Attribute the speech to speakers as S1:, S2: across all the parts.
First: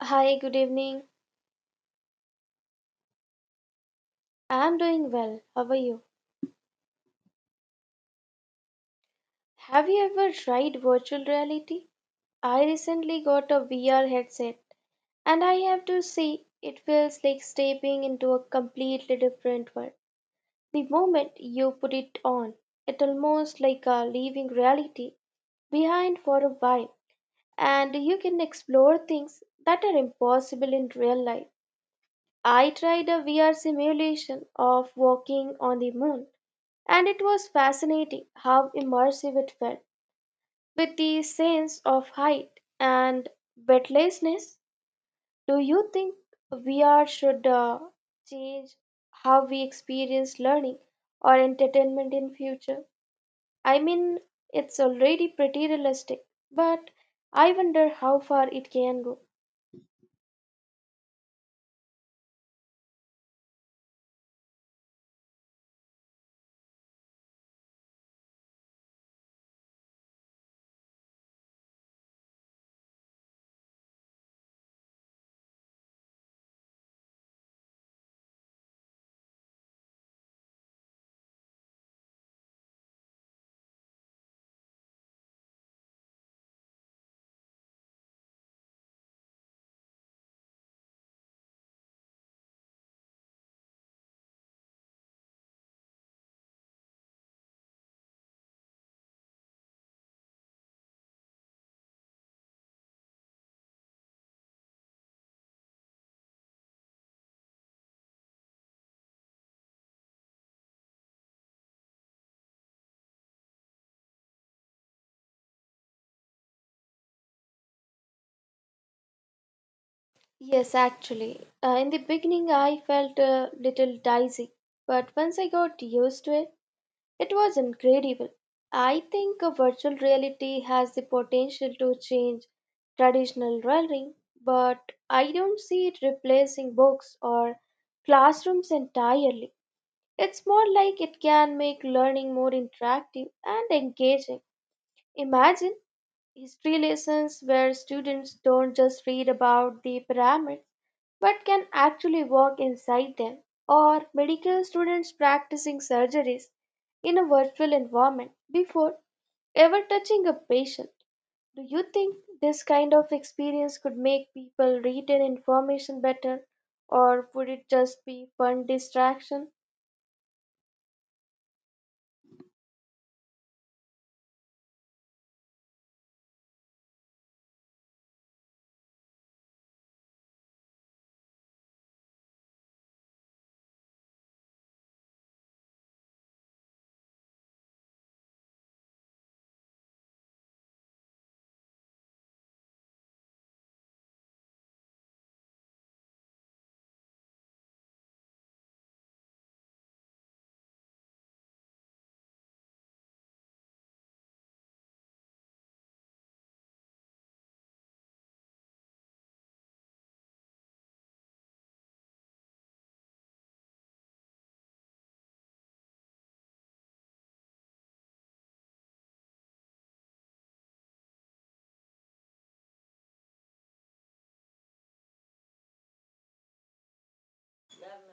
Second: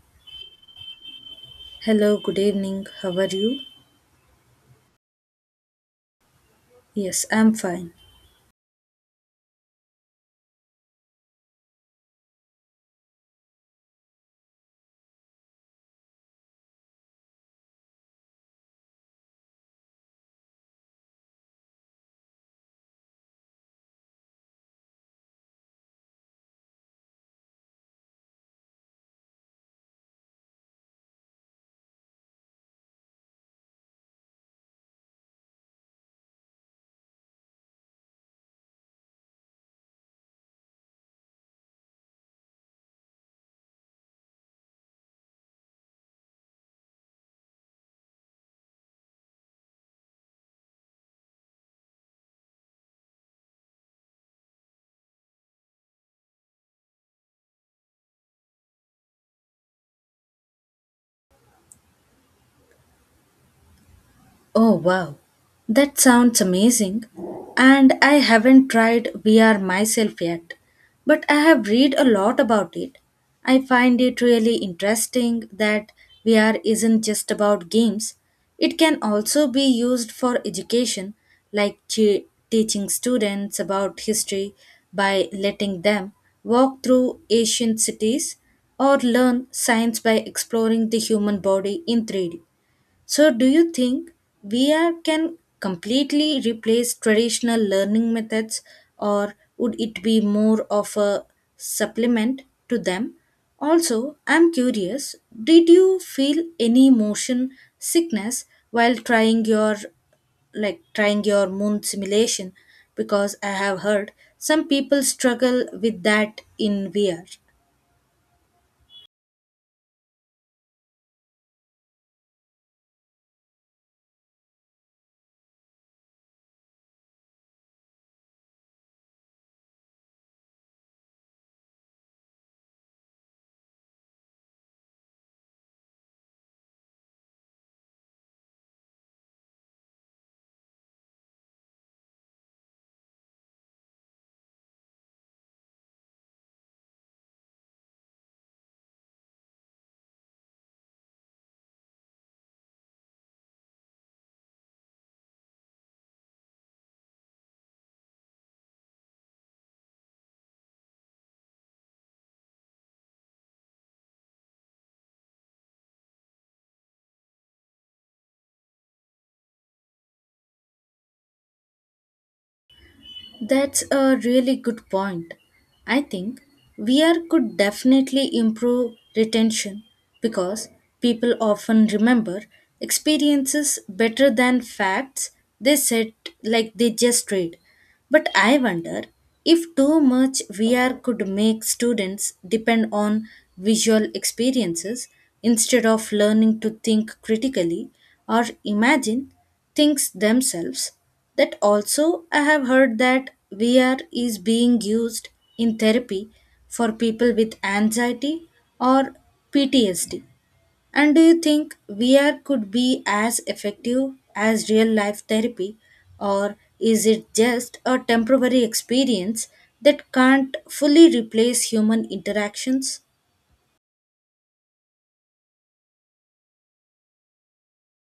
S1: Hi, good evening.
S2: Hello, good evening. How are you?
S1: I'm doing well. How are you?
S2: Yes, I'm fine.
S1: Have you ever tried virtual reality? I recently got a VR headset, and I have to say, it feels like stepping into a completely different world. The moment you put it on, it almost like a leaving reality behind for a while, and you can explore things that are impossible in real life. I tried a VR simulation of walking on the moon and it was fascinating how immersive it felt with the sense of height and weightlessness. Do you think VR should change how we experience learning or entertainment in future? I mean, it's already pretty realistic, but I wonder how far it can go.
S2: Oh wow, that sounds amazing. And I haven't tried VR myself yet, but I have read a lot about it. I find it really interesting that VR isn't just about games. It can also be used for education, like teaching students about history by letting them walk through ancient cities or learn science by exploring the human body in 3D. So, do you think VR can completely replace traditional learning methods, or would it be more of a supplement to them? Also, I'm curious, did you feel any motion sickness while trying your trying your moon simulation, because I have heard some people struggle with that in VR.
S1: Yes, actually, in the beginning I felt a little dizzy, but once I got used to it, it was incredible. I think a virtual reality has the potential to change traditional learning, but I don't see it replacing books or classrooms entirely. It's more like it can make learning more interactive and engaging. Imagine history lessons where students don't just read about the pyramids but can actually walk inside them, or medical students practicing surgeries in a virtual environment before ever touching a patient. Do you think this kind of experience could make people retain information better, or would it just be fun distraction?
S2: That's a really good point. I think VR could definitely improve retention, because people often remember experiences better than facts they said like they just read. But I wonder if too much VR could make students depend on visual experiences instead of learning to think critically or imagine things themselves. That also, I have heard that VR is being used in therapy for people with anxiety or PTSD. And do you think VR could be as effective as real life therapy, or is it just a temporary experience that can't fully replace human interactions?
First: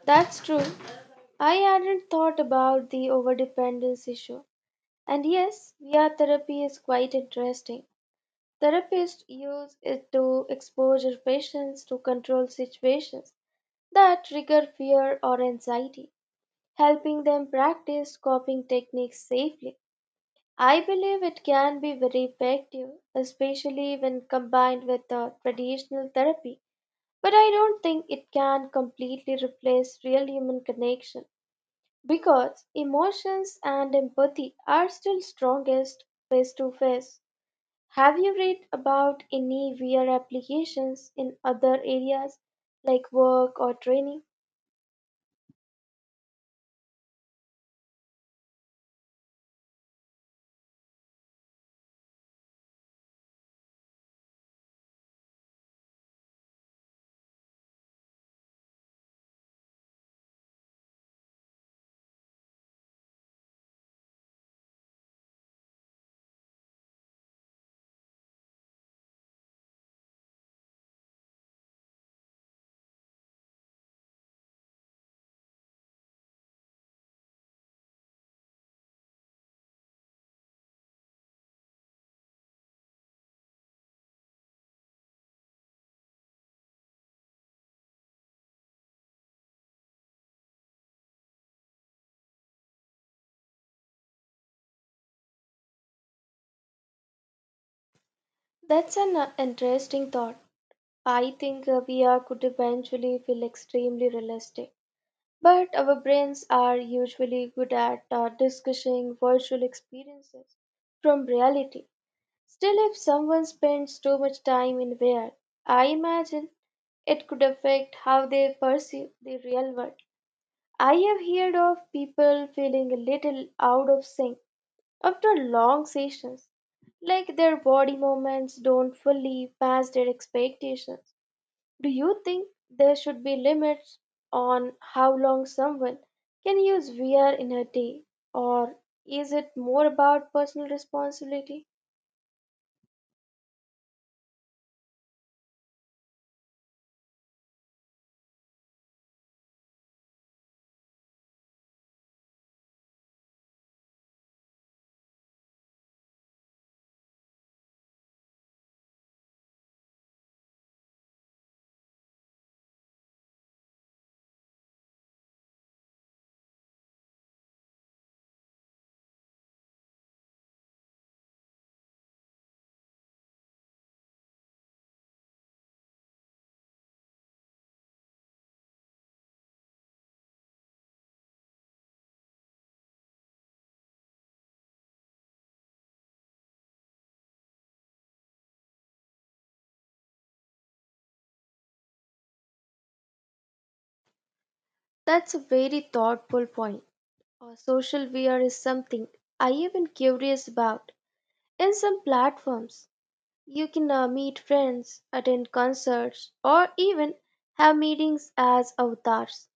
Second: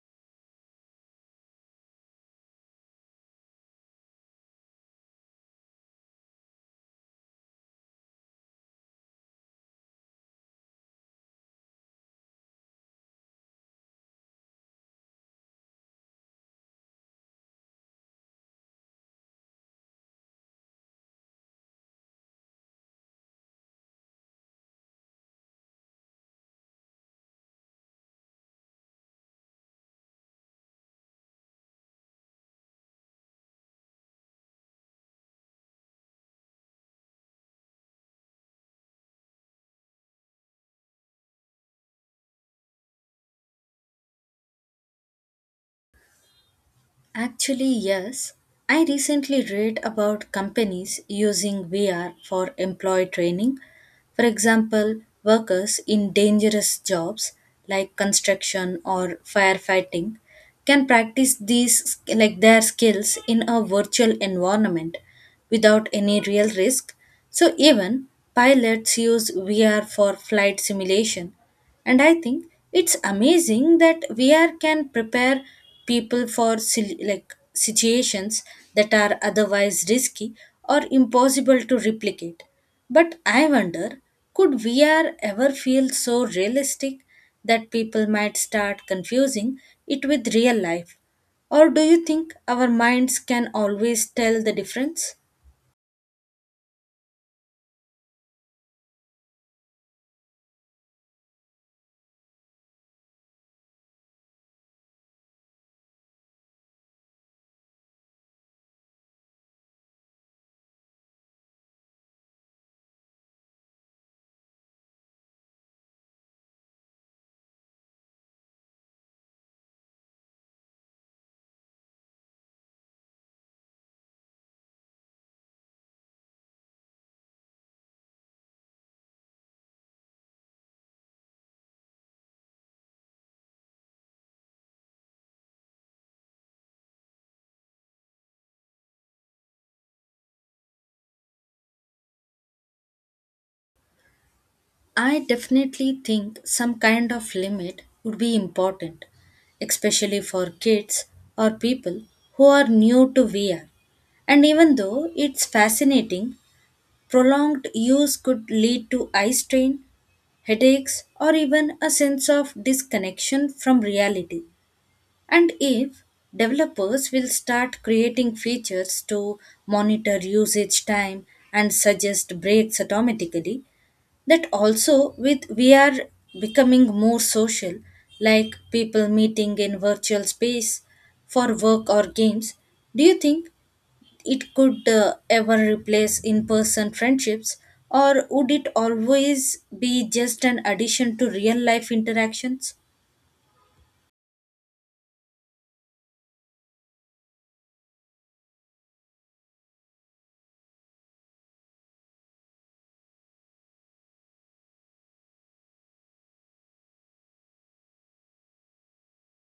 S1: That's true. I hadn't thought about the overdependence issue, and yes, VR therapy is quite interesting. Therapists use it to expose their patients to controlled situations that trigger fear or anxiety, helping them practice coping techniques safely. I believe it can be very effective, especially when combined with traditional therapy. But I don't think it can completely replace real human connection because emotions and empathy are still strongest face to face. Have you read about any VR applications in other areas like work or training?
S2: Actually, yes. I recently read about companies using VR for employee training. For example, workers in dangerous jobs like construction or firefighting can practice these like their skills in a virtual environment without any real risk. So even pilots use VR for flight simulation. And I think it's amazing that VR can prepare people for situations that are otherwise risky or impossible to replicate. But I wonder, could VR ever feel so realistic that people might start confusing it with real life? Or do you think our minds can always tell the difference?
S1: That's an interesting thought. I think VR could eventually feel extremely realistic, but our brains are usually good at discussing virtual experiences from reality. Still, if someone spends too much time in VR, I imagine it could affect how they perceive the real world. I have heard of people feeling a little out of sync after long sessions, like their body movements don't fully match their expectations. Do you think there should be limits on how long someone can use VR in a day, or is it more about personal responsibility?
S2: I definitely think some kind of limit would be important, especially for kids or people who are new to VR. And even though it's fascinating, prolonged use could lead to eye strain, headaches, or even a sense of disconnection from reality. And if developers will start creating features to monitor usage time and suggest breaks automatically, that also, with we are becoming more social, like people meeting in virtual space for work or games, do you think it could ever replace in person friendships, or would it always be just an addition to real life interactions?
S1: That's a very thoughtful point. Social VR is something I have been curious about in some platforms. You can meet friends, attend concerts, or even have meetings as avatars.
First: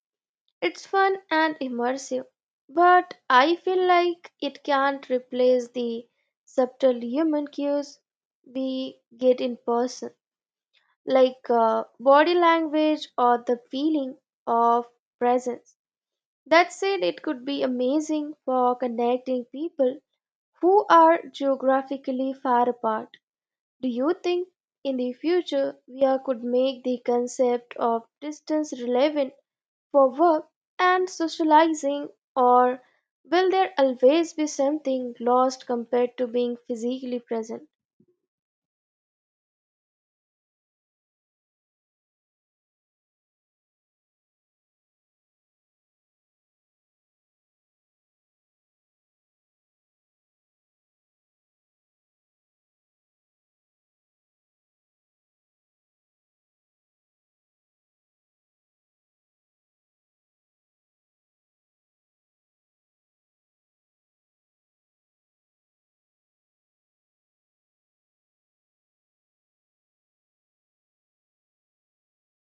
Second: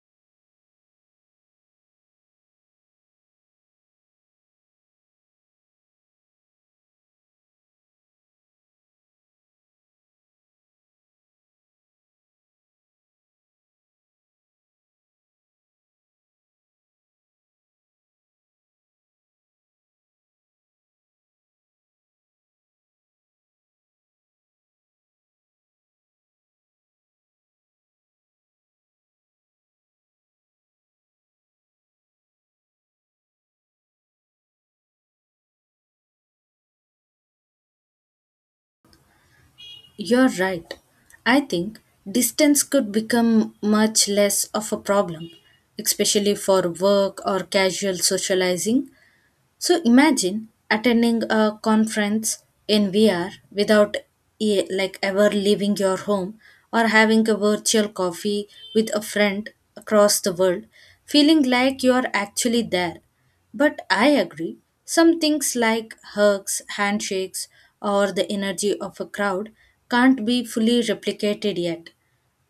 S1: It's fun and immersive, but I feel like it can't replace the subtle human cues we get in person, like body language or the feeling of presence. That said, it could be amazing for connecting people who are geographically far apart. Do you think in the future could make the concept of distance relevant for work and socializing, or will there always be something lost compared to being physically present?
S2: You're right. I think distance could become much less of a problem, especially for work or casual socializing. So imagine attending a conference in VR without ever leaving your home, or having a virtual coffee with a friend across the world, feeling like you are actually there. But I agree, some things like hugs, handshakes, or the energy of a crowd can't be fully replicated yet.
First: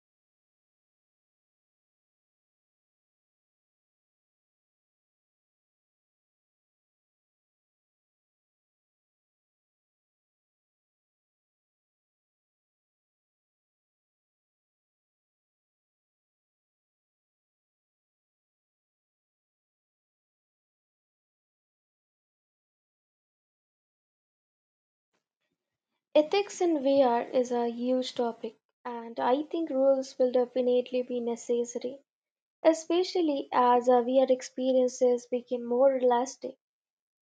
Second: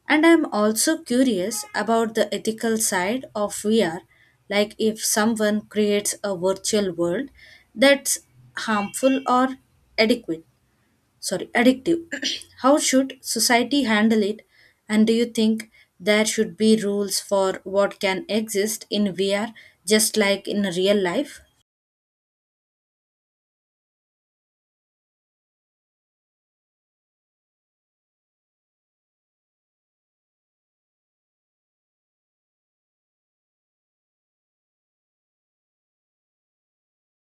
S2: And I'm also curious about the ethical side of VR, like if someone creates a virtual world that's harmful or adequate, sorry, addictive. How should society handle it? And do you think there should be rules for what can exist in VR just like in real life?
S1: Ethics in VR is a huge topic, and I think rules will definitely be necessary, especially as our VR experiences become more elastic.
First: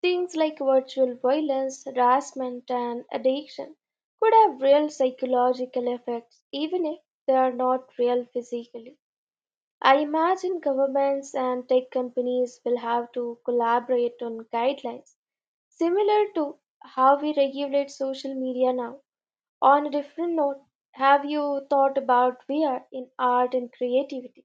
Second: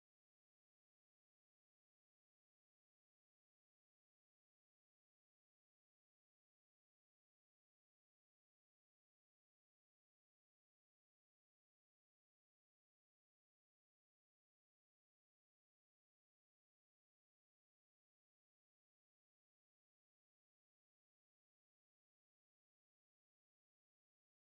S1: Things like virtual violence, harassment, and addiction could have real psychological effects, even if they are not real physically. I imagine governments and tech companies will have to collaborate on guidelines similar to how we regulate social media now. On a different note, have you thought about VR in art and creativity?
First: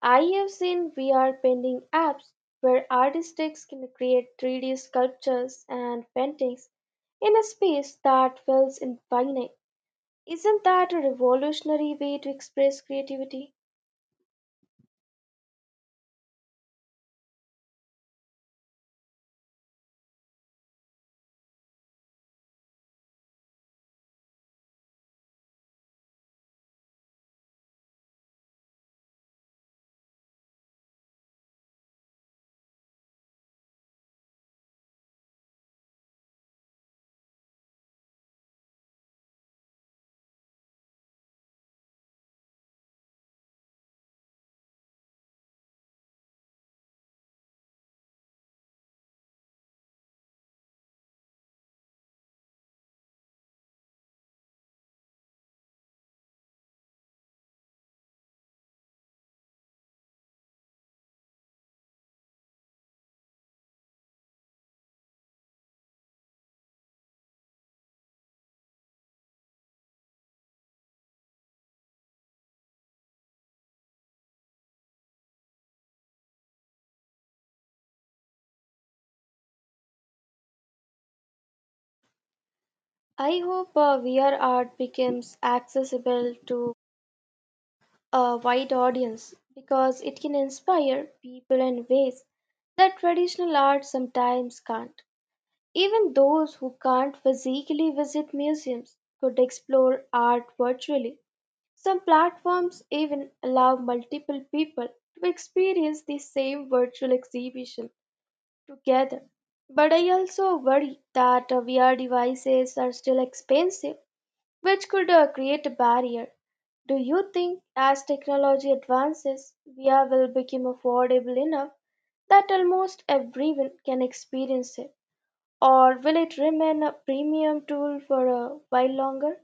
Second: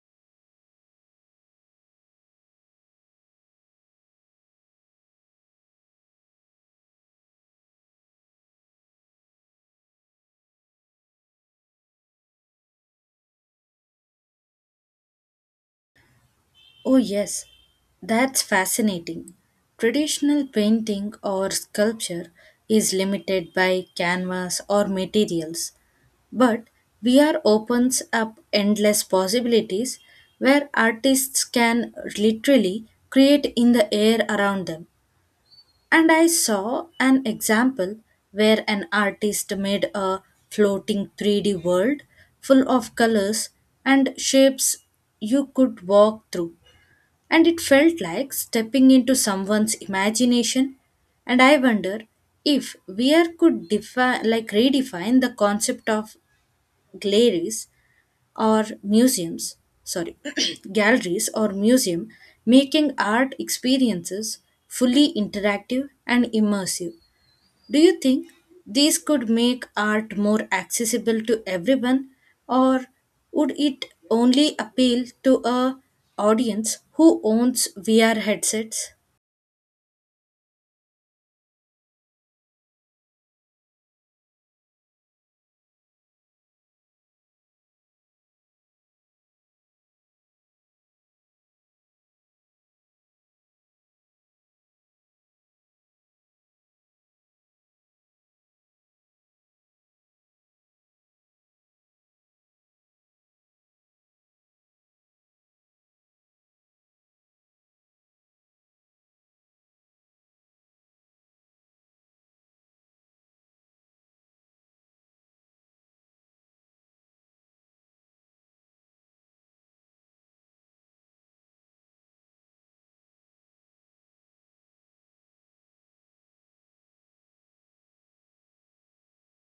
S1: I have seen VR painting apps where artists can create 3D sculptures and paintings in a space that feels infinite. Isn't that a revolutionary way to express creativity?
S2: Oh, yes, that's fascinating. Traditional painting or sculpture is limited by canvas or materials, but VR opens up endless possibilities where artists can literally create in the air around them. And I saw an example where an artist made a floating 3D world full of colors and shapes you could walk through, and it felt like stepping into someone's imagination. And I wonder if weir could redefine the concept of galleries or museums, sorry, galleries or museum, making art experiences fully interactive and immersive. Do you think these could make art more accessible to everyone, or would it only appeal to a audience who owns VR headsets?
S1: I hope VR art becomes accessible to a wide audience because it can inspire people in ways that traditional art sometimes can't. Even those who can't physically visit museums could explore art virtually. Some platforms even allow multiple people to experience the same virtual exhibition together. But I also worry that VR devices are still expensive, which could create a barrier. Do you think as technology advances, VR will become affordable enough that almost everyone can experience it? Or will it remain a premium tool for a while longer?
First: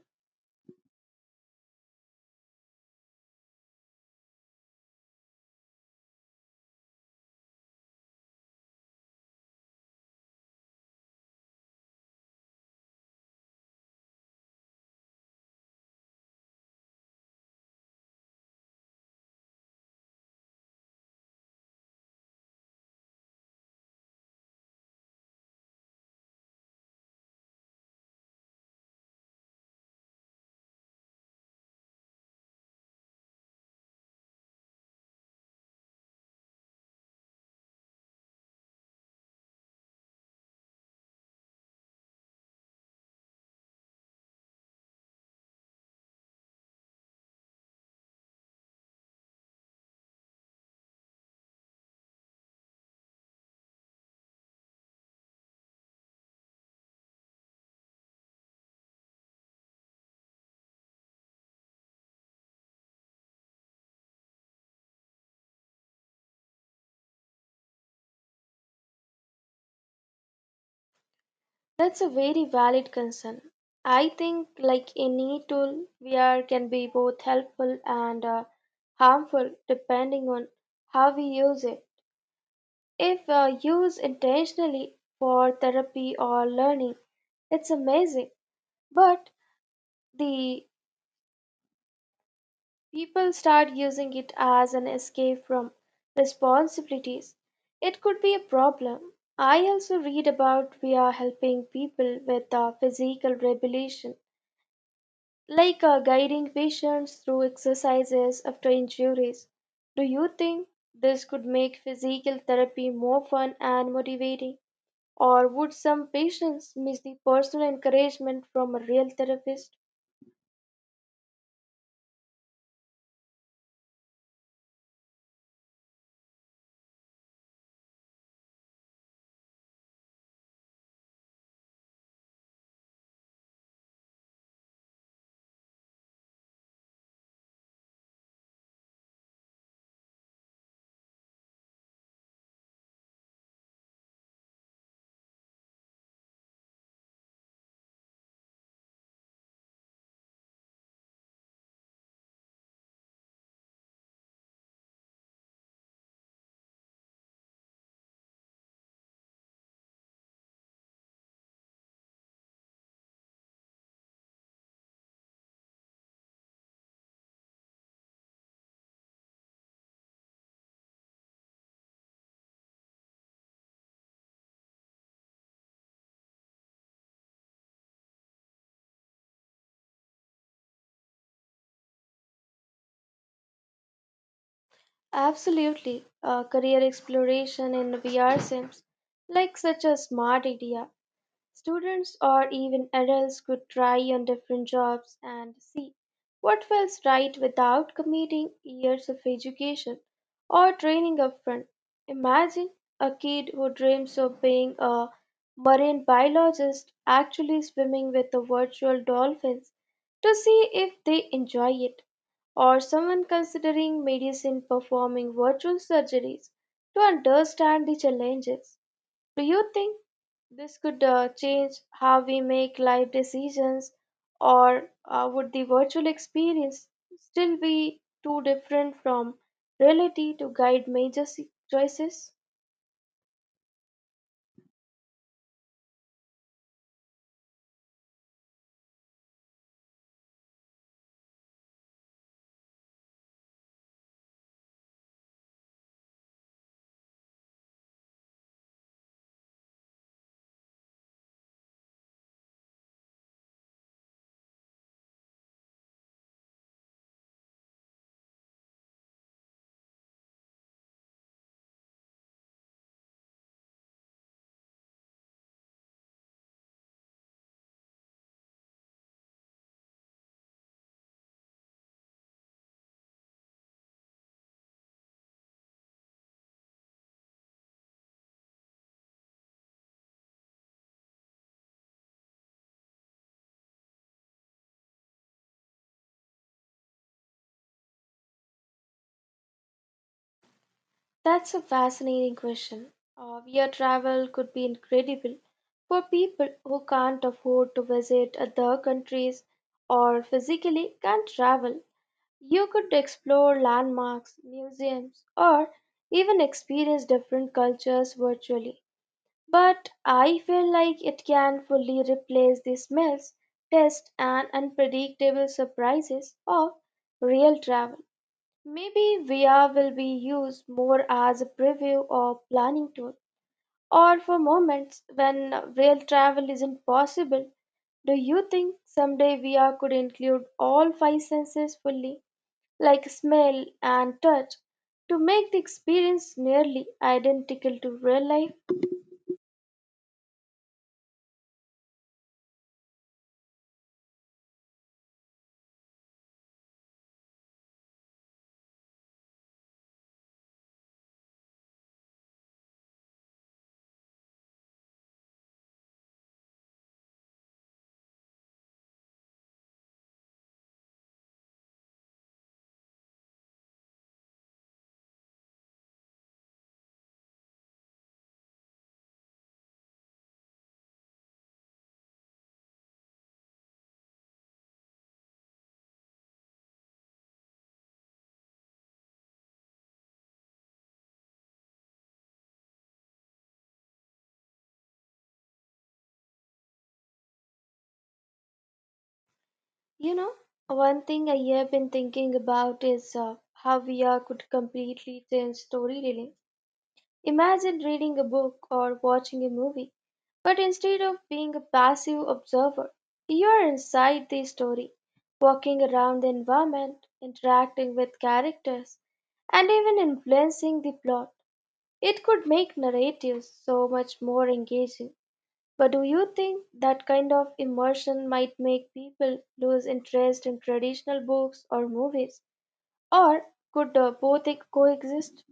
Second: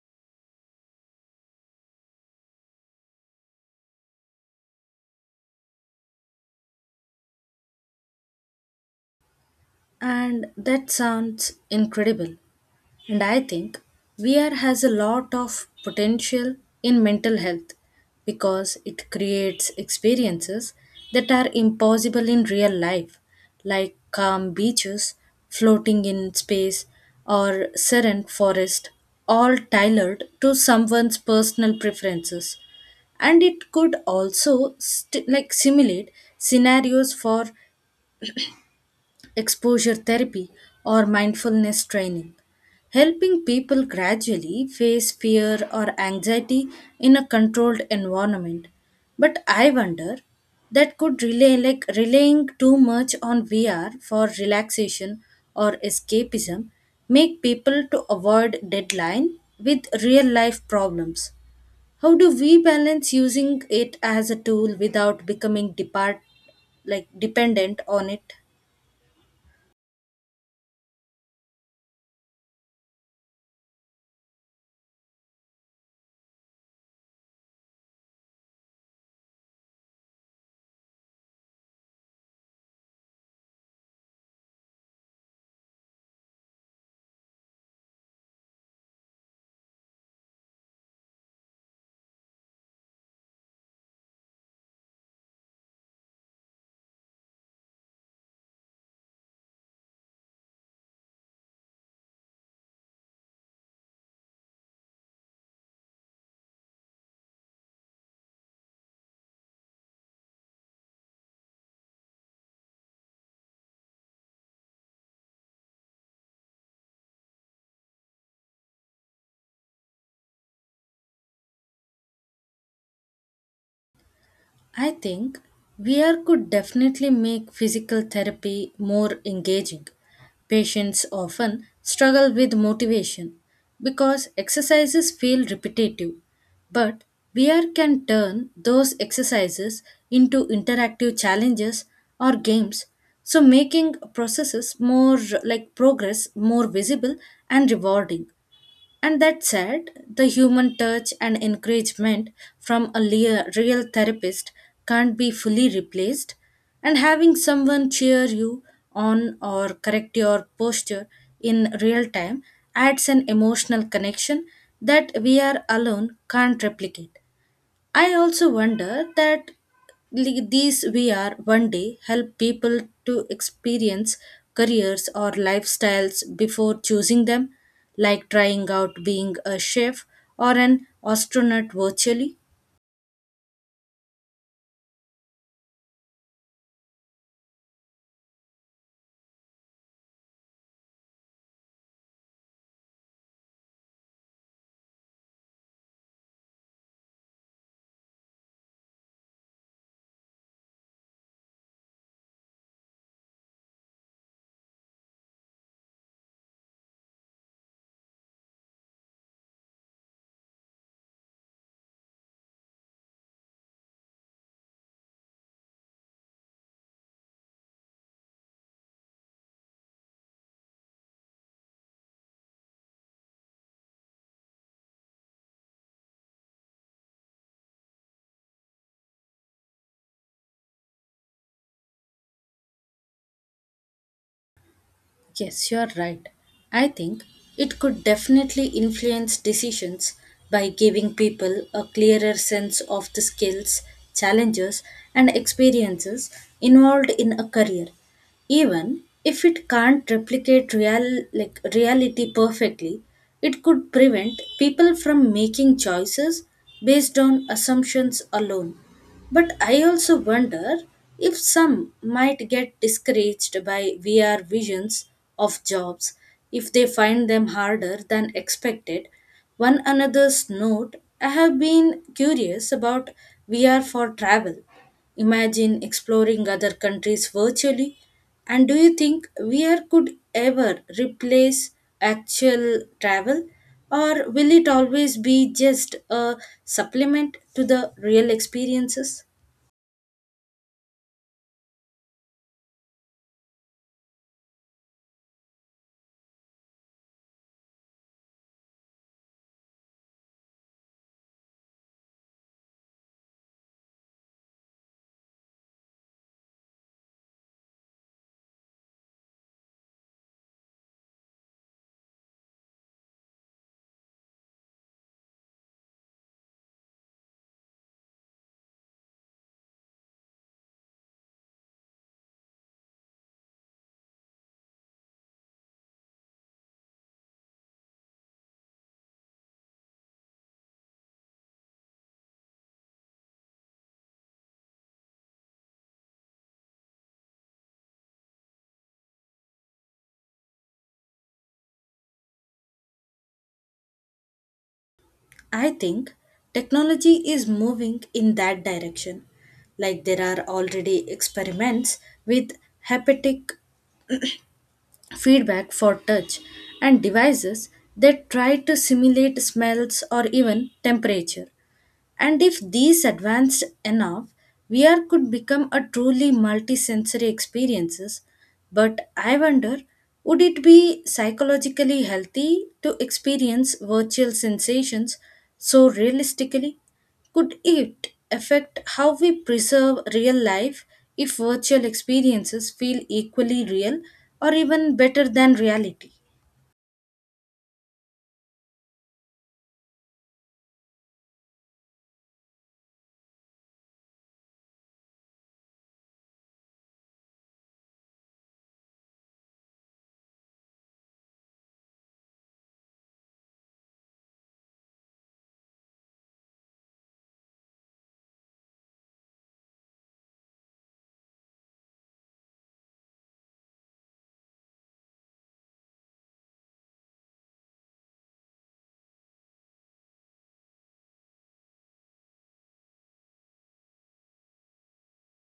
S2: And that sounds incredible. And I think VR has a lot of potential in mental health because it creates experiences that are impossible in real life, like calm beaches, floating in space, or serene forest, all tailored to someone's personal preferences. And it could also simulate scenarios for exposure therapy, or mindfulness training, helping people gradually face fear or anxiety in a controlled environment. But I wonder that could relay like relying too much on VR for relaxation or escapism make people to avoid deadline with real life problems. How do we balance using it as a tool without becoming depart like dependent on it?
S1: That's a very valid concern. I think, like any tool, VR can be both helpful and harmful depending on how we use it. If used intentionally for therapy or learning, it's amazing. But the people start using it as an escape from responsibilities. It could be a problem. I also read about VR helping people with physical rehabilitation like guiding patients through exercises after injuries. Do you think this could make physical therapy more fun and motivating? Or would some patients miss the personal encouragement from a real therapist?
S2: I think VR could definitely make physical therapy more engaging. Patients often struggle with motivation because exercises feel repetitive, but VR can turn those exercises into interactive challenges or games, so making processes more like progress more visible and rewarding. And that said, the human touch and encouragement from a real therapist can't be fully replaced. And having someone cheer you on or correct your posture in real time adds an emotional connection that we are alone can't replicate. I also wonder that li- these VR one day help people to experience careers or lifestyles before choosing them, like trying out being a chef or an astronaut virtually.
S1: Absolutely, career exploration in VR sims, like such a smart idea. Students or even adults could try on different jobs and what feels right without committing years of education or training upfront? Imagine a kid who dreams of being a marine biologist actually swimming with the virtual dolphins to see if they enjoy it, or someone considering medicine performing virtual surgeries to understand the challenges. Do you think this could change how we make life decisions, or would the virtual experience still be too different from reality to guide major choices?
S2: Yes, you're right. I think it could definitely influence decisions by giving people a clearer sense of the skills, challenges, and experiences involved in a career. Even if it can't replicate reality perfectly, it could prevent people from making choices based on assumptions alone. But I also wonder if some might get discouraged by VR visions of jobs if they find them harder than expected. One another's note, I have been curious about VR for travel. Imagine exploring other countries virtually. And do you think VR could ever replace actual travel? Or will it always be just a supplement to the real experiences?
S1: That's a fascinating question. Via travel could be incredible for people who can't afford to visit other countries or physically can't travel. You could explore landmarks, museums, or even experience different cultures virtually. But I feel like it can fully replace the smells, tastes, and unpredictable surprises of real travel. Maybe VR will be used more as a preview or planning tool, or for moments when real travel isn't possible. Do you think someday VR could include all five senses fully, like smell and touch, to make the experience nearly identical to real life?
S2: I think technology is moving in that direction. Like there are already experiments with haptic feedback for touch, and devices that try to simulate smells or even temperature. And if these advanced enough, VR could become a truly multisensory experiences. But I wonder, would it be psychologically healthy to experience virtual sensations so realistically? Could it affect how we preserve real life if virtual experiences feel equally real or even better than reality?
S1: You know, one thing I have been thinking about is how VR could completely change storytelling. Imagine reading a book or watching a movie, but instead of being a passive observer, you are inside the story, walking around the environment, interacting with characters, and even influencing the plot. It could make narratives so much more engaging. But do you think that kind of immersion might make people lose interest in traditional books or movies? Or could both coexist?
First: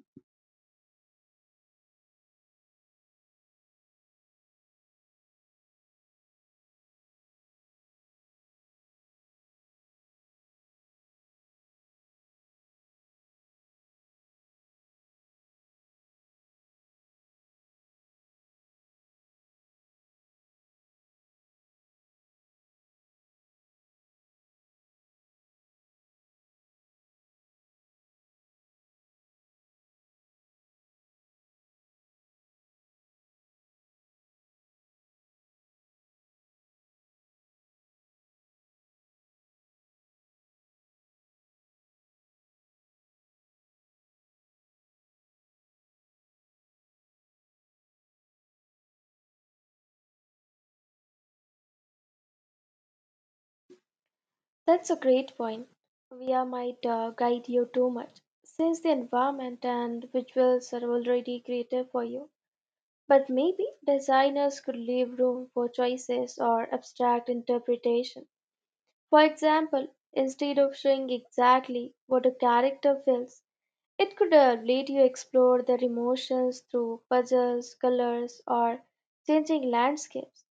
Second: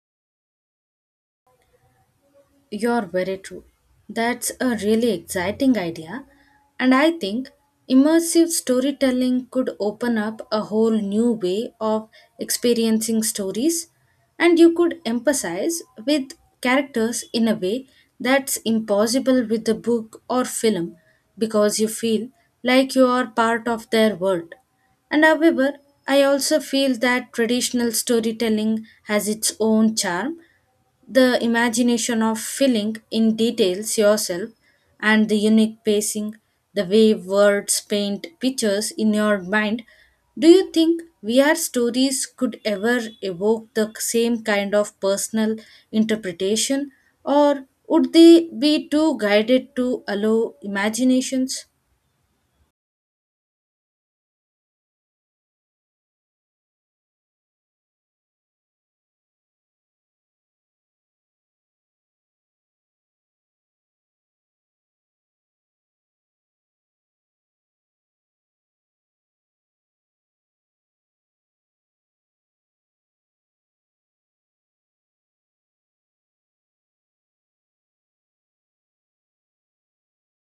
S2: You're very true. That's a really exciting idea. And I think immersive storytelling could open up a whole new way of experiencing stories. And you could emphasize with characters in a way that's impossible with the book or film because you feel like you are part of their world. And however, I also feel that traditional storytelling has its own charm, the imagination of filling in details yourself and the unique pacing, the way words paint pictures in your mind. Do you think VR stories could ever evoke the same kind of personal interpretation, or would they be too guided to allow imaginations?
S1: That's a great point. VR might guide you too much, since the environment and visuals are already creative for you. But maybe designers could leave room for choices or abstract interpretation. For example, instead of showing exactly what a character feels, it could let you explore their emotions through puzzles, colors, or changing landscapes,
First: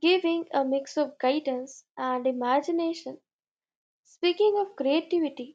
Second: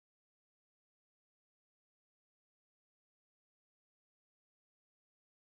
S1: giving a mix of guidance and imagination. Speaking of creativity,